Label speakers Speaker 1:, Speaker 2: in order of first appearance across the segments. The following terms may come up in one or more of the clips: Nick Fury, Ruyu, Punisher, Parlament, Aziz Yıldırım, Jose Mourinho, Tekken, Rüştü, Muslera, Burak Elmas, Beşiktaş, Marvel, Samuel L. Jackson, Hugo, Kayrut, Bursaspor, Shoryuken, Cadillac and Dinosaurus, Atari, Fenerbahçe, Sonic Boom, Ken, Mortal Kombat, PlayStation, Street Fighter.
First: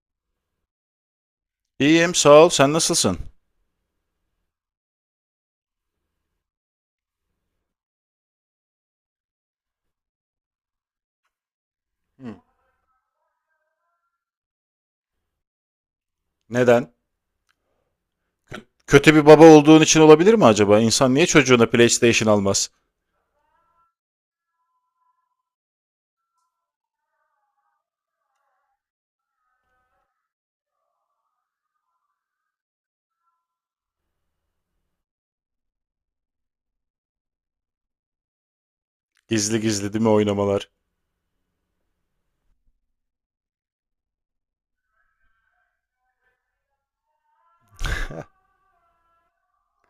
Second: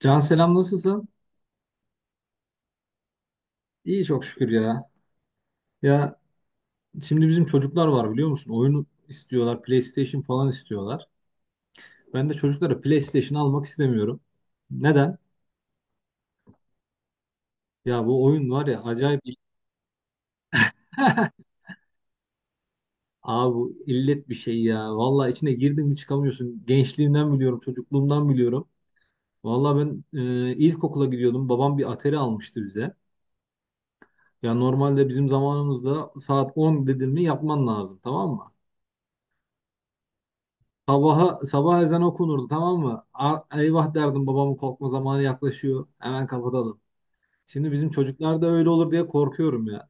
Speaker 1: Can selam nasılsın?
Speaker 2: İyiyim sağ ol. Sen nasılsın?
Speaker 1: İyi çok şükür ya. Ya şimdi bizim çocuklar var biliyor musun? Oyun istiyorlar, PlayStation falan istiyorlar. Ben de
Speaker 2: Hı.
Speaker 1: çocuklara PlayStation almak istemiyorum. Neden?
Speaker 2: Neden?
Speaker 1: Ya bu oyun
Speaker 2: Kö-
Speaker 1: var ya
Speaker 2: Kötü
Speaker 1: acayip.
Speaker 2: bir baba olduğun için olabilir mi acaba? İnsan niye çocuğuna PlayStation almaz?
Speaker 1: Abi bu illet bir şey ya. Vallahi içine girdin mi çıkamıyorsun. Gençliğimden biliyorum, çocukluğumdan biliyorum. Vallahi ben ilkokula gidiyordum. Babam bir Atari almıştı bize. Ya normalde bizim zamanımızda saat 10 dedin mi yapman lazım tamam mı?
Speaker 2: Gizli gizli değil mi oynamalar?
Speaker 1: Sabaha, sabah ezan okunurdu tamam mı? Eyvah derdim babamın korkma zamanı yaklaşıyor. Hemen kapatalım. Şimdi bizim çocuklar da öyle olur diye korkuyorum ya.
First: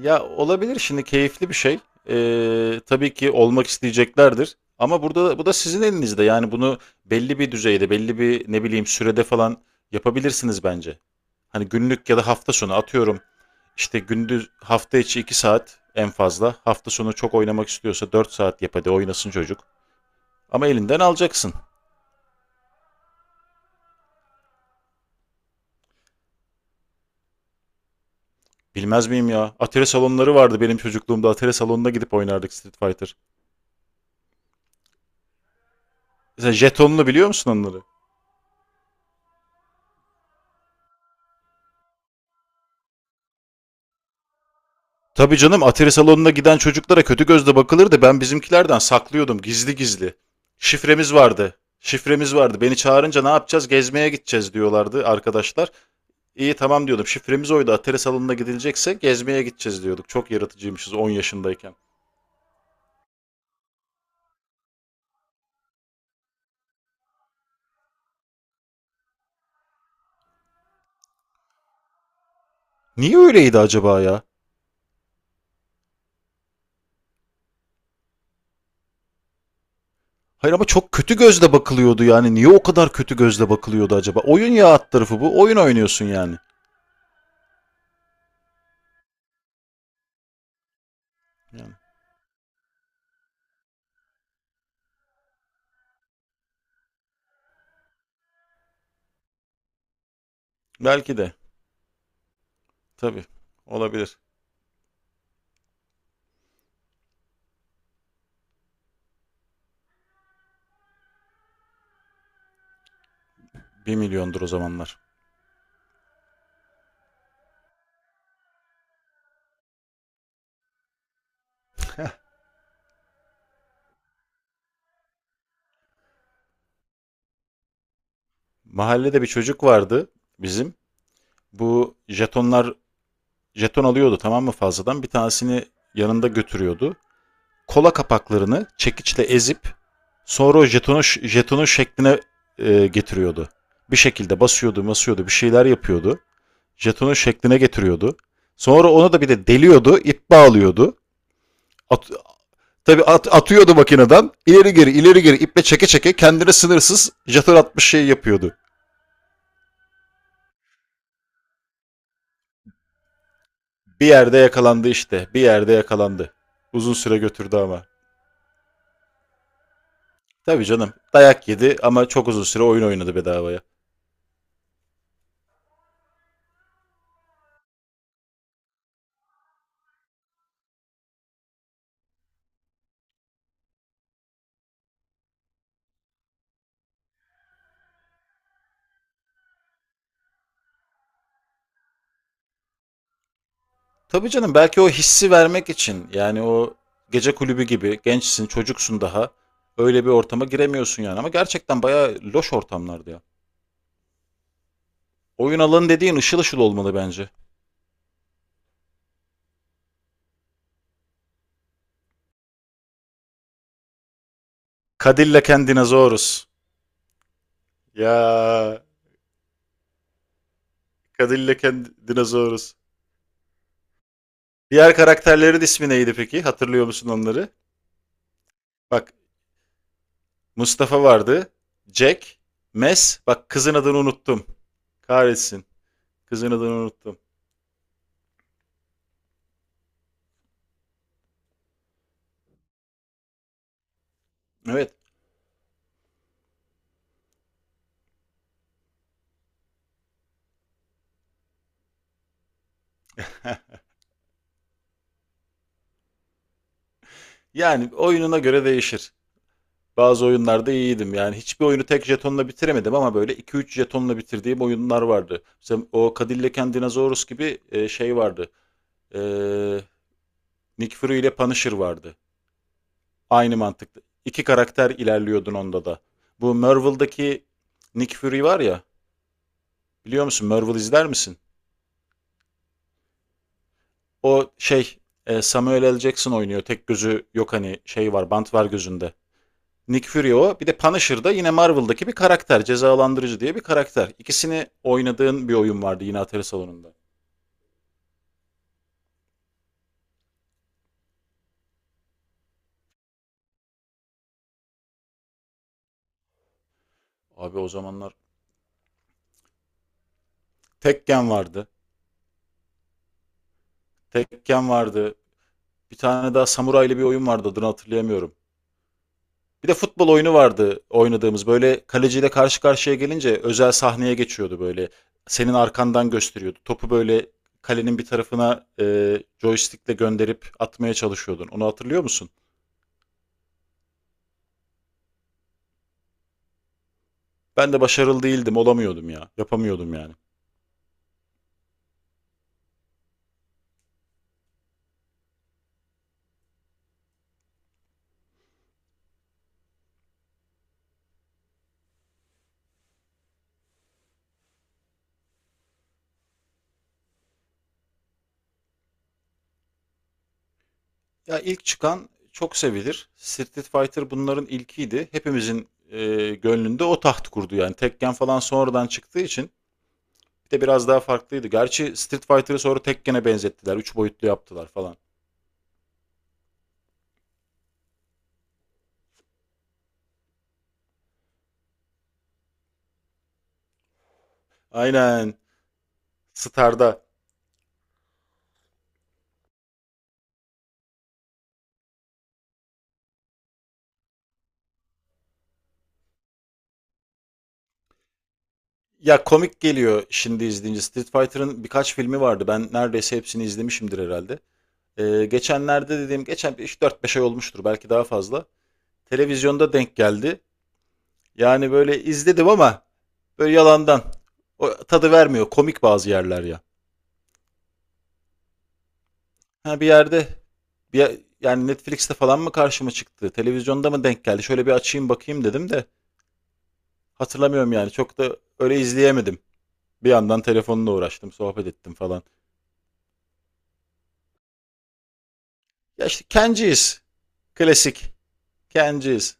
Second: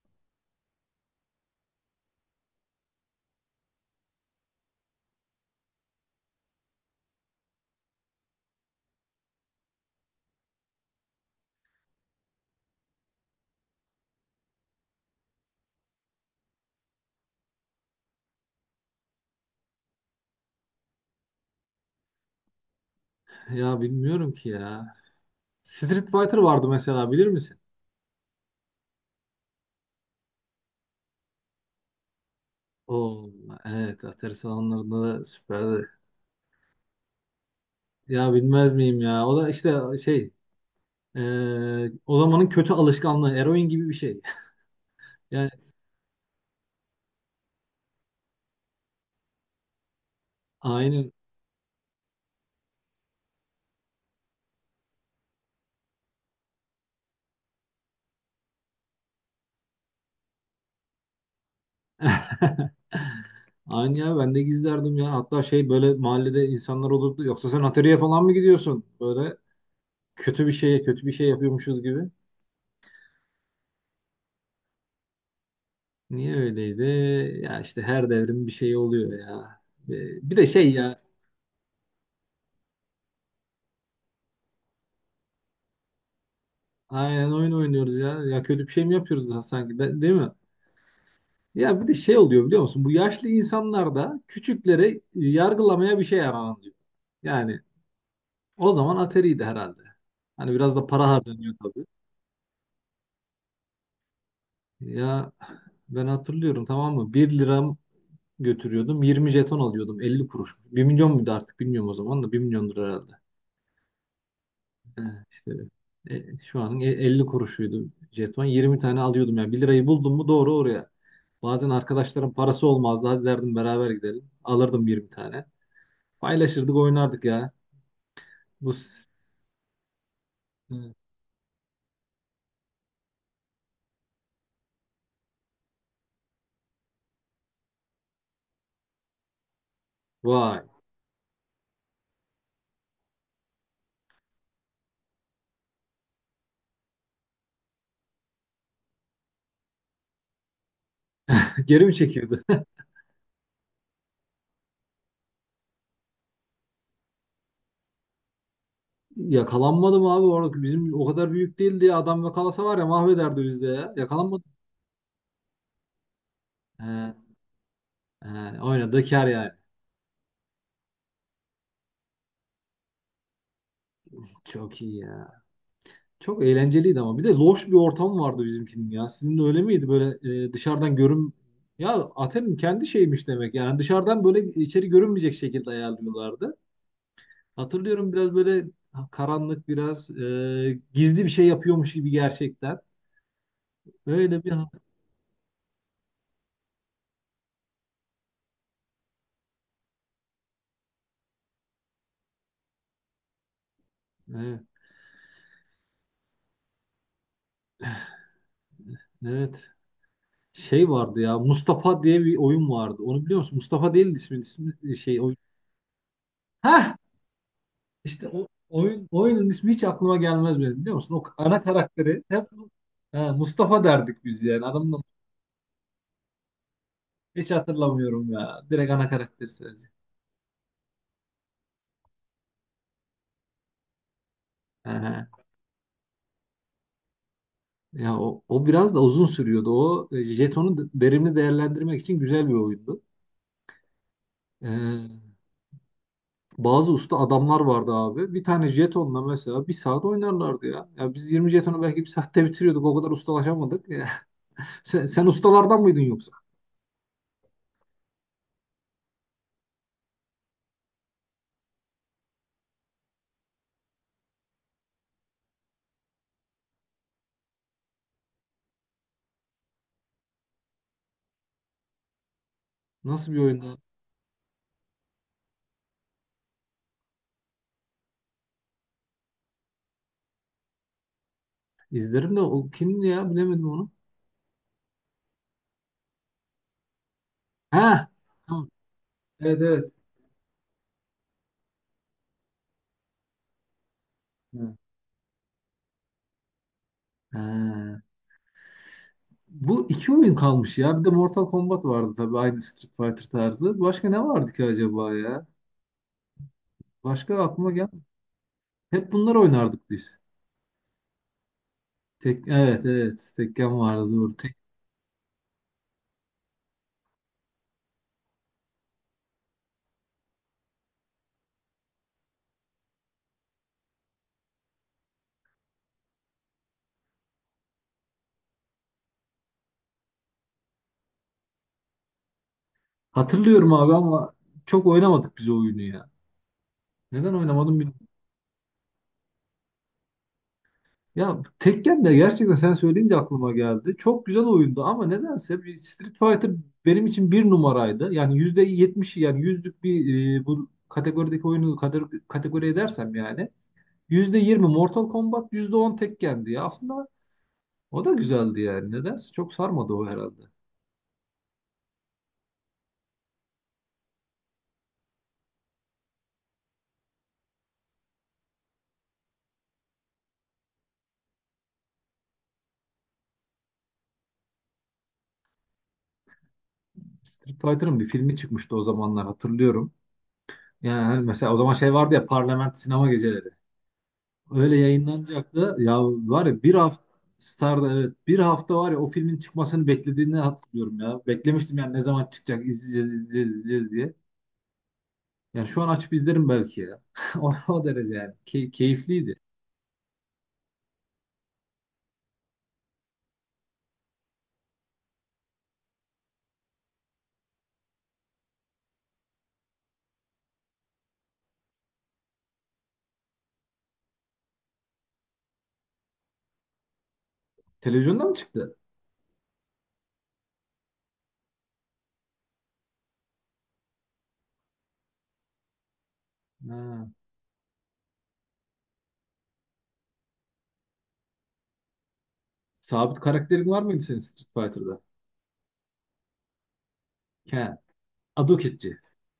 Speaker 2: Ya olabilir şimdi keyifli bir şey. Tabii ki olmak isteyeceklerdir. Ama burada bu da sizin elinizde. Yani bunu belli bir düzeyde, belli bir ne bileyim sürede falan yapabilirsiniz bence. Hani günlük ya da hafta sonu atıyorum. İşte gündüz hafta içi 2 saat en fazla. Hafta sonu çok oynamak istiyorsa 4 saat yap hadi oynasın çocuk. Ama elinden alacaksın.
Speaker 1: Ya bilmiyorum ki ya. Street Fighter vardı mesela bilir misin?
Speaker 2: Bilmez miyim ya? Atari salonları vardı benim çocukluğumda. Atari salonuna gidip oynardık Street Fighter.
Speaker 1: Oo, evet Atari salonlarında da süperdi.
Speaker 2: Mesela jetonlu biliyor musun onları?
Speaker 1: Ya bilmez miyim ya? O da işte şey o zamanın kötü alışkanlığı eroin gibi bir şey.
Speaker 2: Tabii
Speaker 1: Yani
Speaker 2: canım Atari salonuna giden çocuklara kötü gözle bakılırdı. Ben bizimkilerden saklıyordum gizli gizli.
Speaker 1: aynen.
Speaker 2: Şifremiz vardı. Şifremiz vardı. Beni çağırınca ne yapacağız? Gezmeye gideceğiz diyorlardı arkadaşlar. İyi tamam diyordum. Şifremiz oydu. Atari salonuna gidilecekse gezmeye gideceğiz diyorduk. Çok yaratıcıymışız 10 yaşındayken.
Speaker 1: Aynı ya ben de gizlerdim ya. Hatta şey böyle mahallede insanlar olurdu. Yoksa sen atölyeye falan mı gidiyorsun? Böyle kötü bir şeye kötü bir şey yapıyormuşuz gibi.
Speaker 2: Niye öyleydi acaba ya?
Speaker 1: Niye öyleydi? Ya işte her devrim bir şey oluyor ya. Bir de
Speaker 2: Hayır ama
Speaker 1: şey
Speaker 2: çok
Speaker 1: ya.
Speaker 2: kötü gözle bakılıyordu yani. Niye o kadar kötü gözle bakılıyordu acaba? Oyun ya alt tarafı bu. Oyun oynuyorsun yani.
Speaker 1: Aynen oyun oynuyoruz ya. Ya kötü bir şey mi yapıyoruz da sanki değil mi?
Speaker 2: yani.
Speaker 1: Ya bir de şey oluyor biliyor musun? Bu yaşlı insanlar da küçükleri yargılamaya bir şey yaranıyor. Yani o zaman ateriydi herhalde. Hani biraz da para
Speaker 2: Belki de.
Speaker 1: harcanıyor tabii.
Speaker 2: Tabii. Olabilir.
Speaker 1: Ya ben hatırlıyorum tamam mı? Bir liram götürüyordum. 20 jeton alıyordum. 50 kuruş. Bir milyon muydu artık bilmiyorum o zaman da 1 milyondur herhalde.
Speaker 2: Bir milyondur o zamanlar.
Speaker 1: He, işte şu anın 50 kuruşuydu jeton. 20 tane alıyordum ya. Bir lirayı buldum mu doğru oraya. Bazen arkadaşlarım parası olmazdı. Hadi derdim beraber gidelim. Alırdım 20 tane. Paylaşırdık oynardık ya. Bu s-
Speaker 2: Mahallede bir çocuk vardı bizim.
Speaker 1: Hı.
Speaker 2: Bu jetonlar jeton alıyordu tamam mı fazladan. Bir tanesini yanında götürüyordu. Kola kapaklarını çekiçle ezip sonra
Speaker 1: Vay.
Speaker 2: o jetonu, jetonu şekline getiriyordu. Bir şekilde basıyordu basıyordu bir şeyler yapıyordu. Jetonun şekline getiriyordu. Sonra onu da bir de deliyordu, ip bağlıyordu.
Speaker 1: Geri mi
Speaker 2: At,
Speaker 1: çekiyordu?
Speaker 2: tabii atıyordu makineden. İleri geri, ileri geri iple çeke çeke kendine sınırsız jeton atmış şey yapıyordu.
Speaker 1: Yakalanmadım abi orada. Bizim o kadar büyük değildi ya. Adam yakalasa var ya mahvederdi bizde ya.
Speaker 2: Bir yerde
Speaker 1: Yakalanmadım.
Speaker 2: yakalandı işte. Bir yerde yakalandı. Uzun
Speaker 1: He.
Speaker 2: süre götürdü ama.
Speaker 1: He, oynadığı kar yani.
Speaker 2: Tabii canım. Dayak yedi ama çok uzun süre oyun oynadı bedavaya.
Speaker 1: Çok iyi ya. Çok eğlenceliydi ama. Bir de loş bir ortam vardı bizimkinin ya. Sizin de öyle miydi? Böyle dışarıdan görün... Ya Aten'in kendi şeymiş demek. Yani dışarıdan böyle içeri görünmeyecek şekilde ayarlıyorlardı. Hatırlıyorum biraz böyle karanlık biraz gizli bir şey yapıyormuş gibi gerçekten.
Speaker 2: Tabii
Speaker 1: Öyle bir...
Speaker 2: canım belki o hissi vermek için yani o gece kulübü gibi gençsin, çocuksun daha. Öyle bir ortama giremiyorsun yani ama gerçekten bayağı loş ortamlardı ya.
Speaker 1: Evet,
Speaker 2: Oyun alanı dediğin ışıl ışıl olmalı bence.
Speaker 1: evet. Şey vardı ya. Mustafa diye bir oyun vardı. Onu biliyor musun? Mustafa değildi ismin, ismi şey
Speaker 2: Cadillac and Dinosaurus.
Speaker 1: oyun.
Speaker 2: Ya
Speaker 1: İşte o oyun oyunun ismi hiç aklıma gelmez benim biliyor musun? O ana
Speaker 2: Cadillac and
Speaker 1: karakteri hep
Speaker 2: Dinosaurus.
Speaker 1: ha, Mustafa derdik biz yani. Adamın
Speaker 2: Diğer
Speaker 1: da
Speaker 2: karakterlerin ismi neydi peki? Hatırlıyor musun onları?
Speaker 1: hiç hatırlamıyorum ya. Direkt ana
Speaker 2: Bak
Speaker 1: karakteri sadece.
Speaker 2: Mustafa vardı. Jack. Mes. Bak kızın adını unuttum.
Speaker 1: Aha.
Speaker 2: Kahretsin. Kızın adını unuttum.
Speaker 1: Ya o biraz da uzun sürüyordu. O jetonu verimli değerlendirmek için güzel bir oyundu.
Speaker 2: Evet.
Speaker 1: Ee, Bazı usta adamlar vardı abi. Bir tane jetonla mesela bir saat oynarlardı ya. Ya biz 20 jetonu belki bir saatte bitiriyorduk. O kadar ustalaşamadık. Ya. Sen ustalardan mıydın yoksa?
Speaker 2: Yani oyununa göre değişir. Bazı oyunlarda iyiydim. Yani hiçbir oyunu tek jetonla bitiremedim ama böyle iki üç jetonla bitirdiğim oyunlar vardı. Mesela o Cadillac and Dinosaurus gibi şey vardı. Eee Nick Fury ile Punisher vardı.
Speaker 1: Nasıl bir
Speaker 2: Aynı
Speaker 1: oyundu?
Speaker 2: mantıklı. İki karakter ilerliyordun onda da. Bu Marvel'daki Nick Fury var ya. Biliyor musun? Marvel izler misin?
Speaker 1: İzlerim de o kimdi ya bilemedim onu.
Speaker 2: O şey Samuel L. Jackson oynuyor. Tek gözü yok hani
Speaker 1: Ha,
Speaker 2: şey var bant var
Speaker 1: tamam.
Speaker 2: gözünde.
Speaker 1: Evet evet.
Speaker 2: Nick Fury o. Bir de Punisher da yine Marvel'daki bir karakter. Cezalandırıcı diye bir karakter. İkisini
Speaker 1: Hı.
Speaker 2: oynadığın bir oyun vardı yine atari salonunda.
Speaker 1: Ha. Bu iki oyun kalmış ya. Bir de Mortal Kombat vardı tabii aynı Street Fighter tarzı. Başka ne vardı ki acaba ya? Başka
Speaker 2: Abi o
Speaker 1: aklıma gel.
Speaker 2: zamanlar
Speaker 1: Hep bunlar oynardık biz.
Speaker 2: Tekken vardı.
Speaker 1: Evet evet. Tekken vardı doğru.
Speaker 2: Tekken vardı. Bir tane daha samuraylı bir oyun vardı adını hatırlayamıyorum. Bir de futbol oyunu vardı oynadığımız. Böyle kaleciyle karşı karşıya gelince özel sahneye geçiyordu böyle. Senin arkandan gösteriyordu. Topu böyle kalenin bir tarafına joystickle gönderip atmaya çalışıyordun. Onu hatırlıyor musun?
Speaker 1: Hatırlıyorum abi ama çok oynamadık biz o oyunu ya. Neden
Speaker 2: Ben
Speaker 1: oynamadım.
Speaker 2: de başarılı değildim, olamıyordum ya. Yapamıyordum yani.
Speaker 1: Ya Tekken de gerçekten sen söyleyince aklıma geldi. Çok güzel oyundu ama nedense bir Street Fighter benim için bir numaraydı. Yani %70'i yani yüzlük bir bu kategorideki oyunu kategori edersem yani %20 Mortal Kombat, %10 Tekken'di ya. Aslında o da güzeldi yani. Nedense çok sarmadı o herhalde.
Speaker 2: Ya ilk çıkan çok sevilir. Street Fighter bunların ilkiydi. Hepimizin gönlünde o taht kurdu yani. Tekken falan sonradan çıktığı için bir de biraz daha farklıydı. Gerçi Street Fighter'ı sonra Tekken'e benzettiler. Üç boyutlu yaptılar falan.
Speaker 1: Street Fighter'ın bir filmi çıkmıştı o zamanlar hatırlıyorum. Yani hani mesela o zaman şey vardı ya Parlament sinema geceleri. Öyle
Speaker 2: Aynen.
Speaker 1: yayınlanacak da ya var ya bir
Speaker 2: Star'da.
Speaker 1: hafta Star'da evet bir hafta var ya o filmin çıkmasını beklediğini hatırlıyorum ya. Beklemiştim yani ne zaman çıkacak izleyeceğiz izleyeceğiz izleyeceğiz diye. Yani şu an açıp izlerim belki ya. O derece yani.
Speaker 2: Ya
Speaker 1: Keyifliydi.
Speaker 2: komik geliyor şimdi izleyince. Street Fighter'ın birkaç filmi vardı. Ben neredeyse hepsini izlemişimdir herhalde. Geçenlerde dediğim, geçen 3-4-5 ay olmuştur belki daha fazla. Televizyonda denk geldi. Yani böyle izledim ama böyle yalandan. O tadı vermiyor. Komik bazı yerler ya.
Speaker 1: Televizyonda mı çıktı?
Speaker 2: Ha bir yerde bir, yani Netflix'te falan mı karşıma çıktı? Televizyonda mı denk geldi? Şöyle bir açayım bakayım dedim de
Speaker 1: Ha.
Speaker 2: hatırlamıyorum yani. Çok da öyle izleyemedim. Bir yandan telefonla uğraştım, sohbet ettim falan.
Speaker 1: Sabit karakterin var mıydı senin Street Fighter'da?
Speaker 2: Ya işte Kenji'yiz.
Speaker 1: He.
Speaker 2: Klasik.
Speaker 1: Adoketçi.
Speaker 2: Kenji'yiz.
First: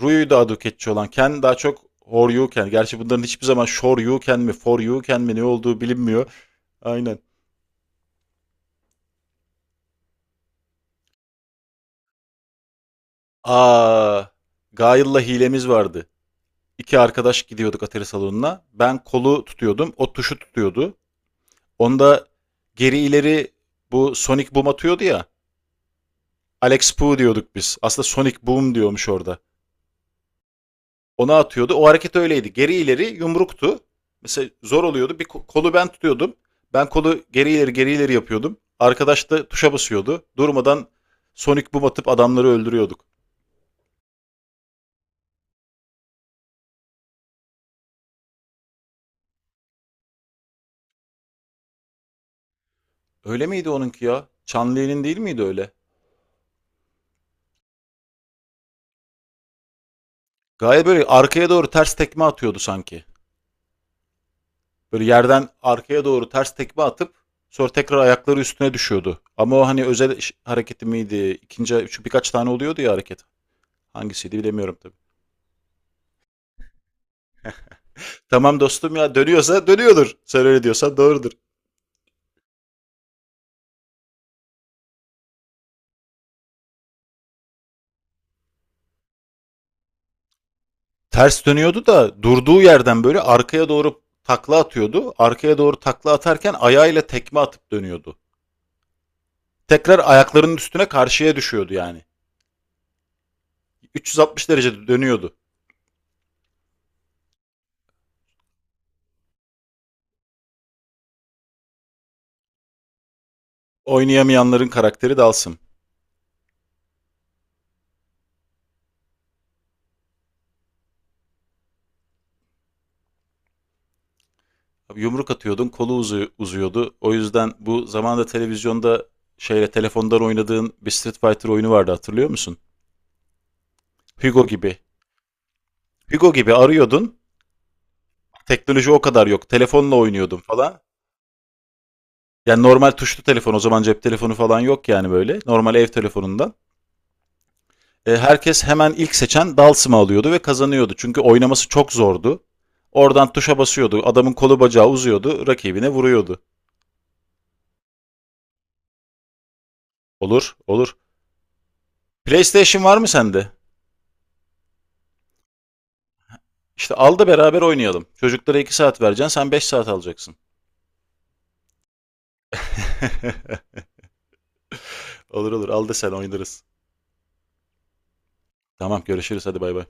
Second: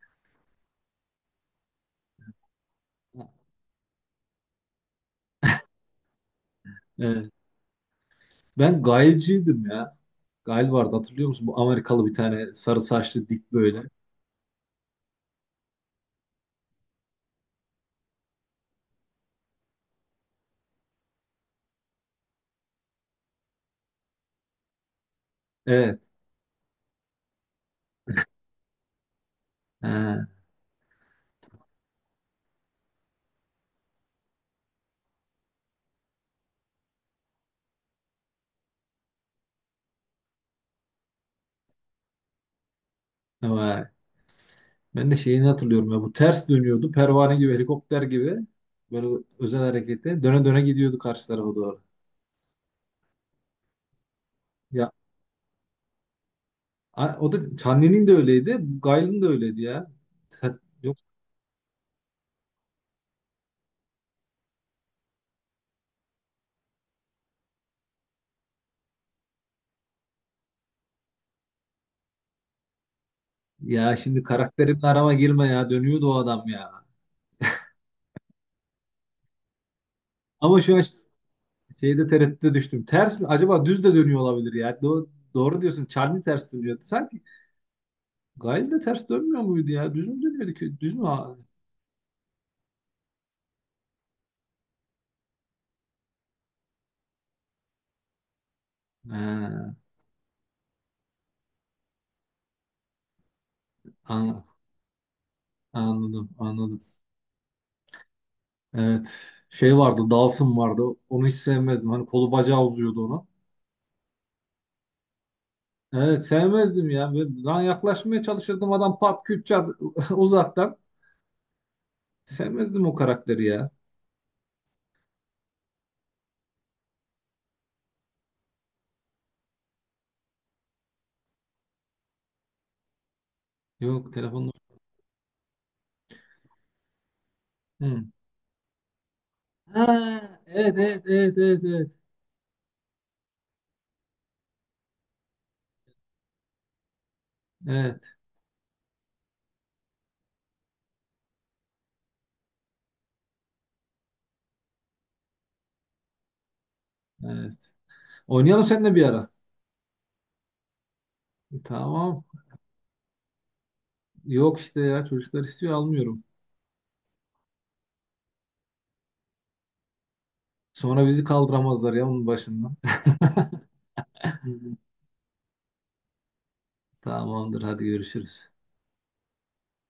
Speaker 2: Ruyu daha döketçi olan. Ken daha çok Horyuken. Gerçi bunların hiçbir zaman Shoryuken mi Foryuken mi ne olduğu bilinmiyor. Aynen.
Speaker 1: Evet. Ben Gail'ciydim ya. Gail vardı hatırlıyor musun? Bu Amerikalı bir tane sarı saçlı dik böyle.
Speaker 2: Aa, Gail'la hilemiz vardı. İki arkadaş gidiyorduk atari salonuna. Ben kolu tutuyordum. O tuşu tutuyordu. Onda geri ileri bu Sonic Boom atıyordu ya.
Speaker 1: Evet.
Speaker 2: Alex Poo diyorduk biz. Aslında Sonic Boom diyormuş orada. Ona atıyordu. O hareket öyleydi. Geri ileri yumruktu. Mesela zor oluyordu. Bir kolu ben tutuyordum. Ben kolu geri ileri geri ileri yapıyordum. Arkadaş da tuşa basıyordu. Durmadan Sonic Boom atıp adamları öldürüyorduk.
Speaker 1: He. Ben de şeyini hatırlıyorum ya bu ters dönüyordu. Pervane gibi helikopter gibi böyle özel harekette döne döne gidiyordu karşı tarafa doğru.
Speaker 2: Öyle miydi onunki ya?
Speaker 1: Ya
Speaker 2: Çanlı'nın değil miydi öyle?
Speaker 1: o da Çanlı'nın de öyleydi. Gayl'ın da öyleydi ya.
Speaker 2: Gayet
Speaker 1: Yok
Speaker 2: böyle arkaya doğru ters tekme atıyordu sanki. Böyle yerden arkaya doğru ters tekme atıp sonra tekrar ayakları üstüne düşüyordu. Ama o hani özel hareketi miydi? İkinci, şu birkaç tane oluyordu ya hareket.
Speaker 1: ya şimdi
Speaker 2: Hangisiydi bilemiyorum
Speaker 1: karakterimle
Speaker 2: tabii.
Speaker 1: arama girme ya. Dönüyordu o adam ya.
Speaker 2: Tamam dostum ya dönüyorsa dönüyordur. Sen
Speaker 1: Ama
Speaker 2: öyle
Speaker 1: şu an
Speaker 2: diyorsan doğrudur.
Speaker 1: şeyde tereddüte düştüm. Ters mi? Acaba düz de dönüyor olabilir ya. Doğru diyorsun. Çanlı ters dönüyordu. Sanki Gayl de ters dönmüyor muydu ya? Düz mü dönüyordu ki? Düz mü?
Speaker 2: Ters dönüyordu da durduğu yerden böyle arkaya doğru takla atıyordu. Arkaya doğru takla atarken ayağıyla tekme atıp dönüyordu.
Speaker 1: Ha,
Speaker 2: Tekrar ayaklarının üstüne karşıya düşüyordu yani. 360 derecede dönüyordu.
Speaker 1: anladım, anladım. Evet. Şey vardı, Dawson vardı. Onu hiç sevmezdim. Hani kolu bacağı uzuyordu onu.
Speaker 2: Oynayamayanların karakteri dalsın.
Speaker 1: Evet, sevmezdim ya. Ben yaklaşmaya çalışırdım adam pat küt çat uzaktan. Sevmezdim o karakteri ya.
Speaker 2: Yumruk atıyordun kolu uzuyordu. O yüzden bu zamanda televizyonda şeyle telefondan oynadığın bir Street Fighter oyunu vardı hatırlıyor musun?
Speaker 1: Yok
Speaker 2: Hugo
Speaker 1: telefonla.
Speaker 2: gibi. Hugo gibi arıyordun.
Speaker 1: Hı.
Speaker 2: Teknoloji o kadar yok.
Speaker 1: Ha,
Speaker 2: Telefonla oynuyordum
Speaker 1: evet,
Speaker 2: falan.
Speaker 1: evet, evet, evet, evet.
Speaker 2: Yani normal tuşlu telefon o zaman cep telefonu falan yok yani böyle. Normal ev telefonundan.
Speaker 1: Evet,
Speaker 2: E, herkes hemen ilk seçen Dalsim'i alıyordu ve kazanıyordu. Çünkü oynaması çok zordu. Oradan tuşa basıyordu. Adamın kolu bacağı uzuyordu. Rakibine vuruyordu.
Speaker 1: evet. Oynayalım seninle bir ara.
Speaker 2: Olur, olur.
Speaker 1: Tamam.
Speaker 2: PlayStation var mı sende?
Speaker 1: Yok işte ya çocuklar istiyor almıyorum.
Speaker 2: İşte al da beraber oynayalım. Çocuklara 2 saat vereceksin, sen 5 saat alacaksın.
Speaker 1: Sonra bizi kaldıramazlar ya onun başından.
Speaker 2: olur olur, al da sen oynarız.
Speaker 1: Tamamdır hadi görüşürüz.
Speaker 2: Tamam, görüşürüz. Hadi bay bay.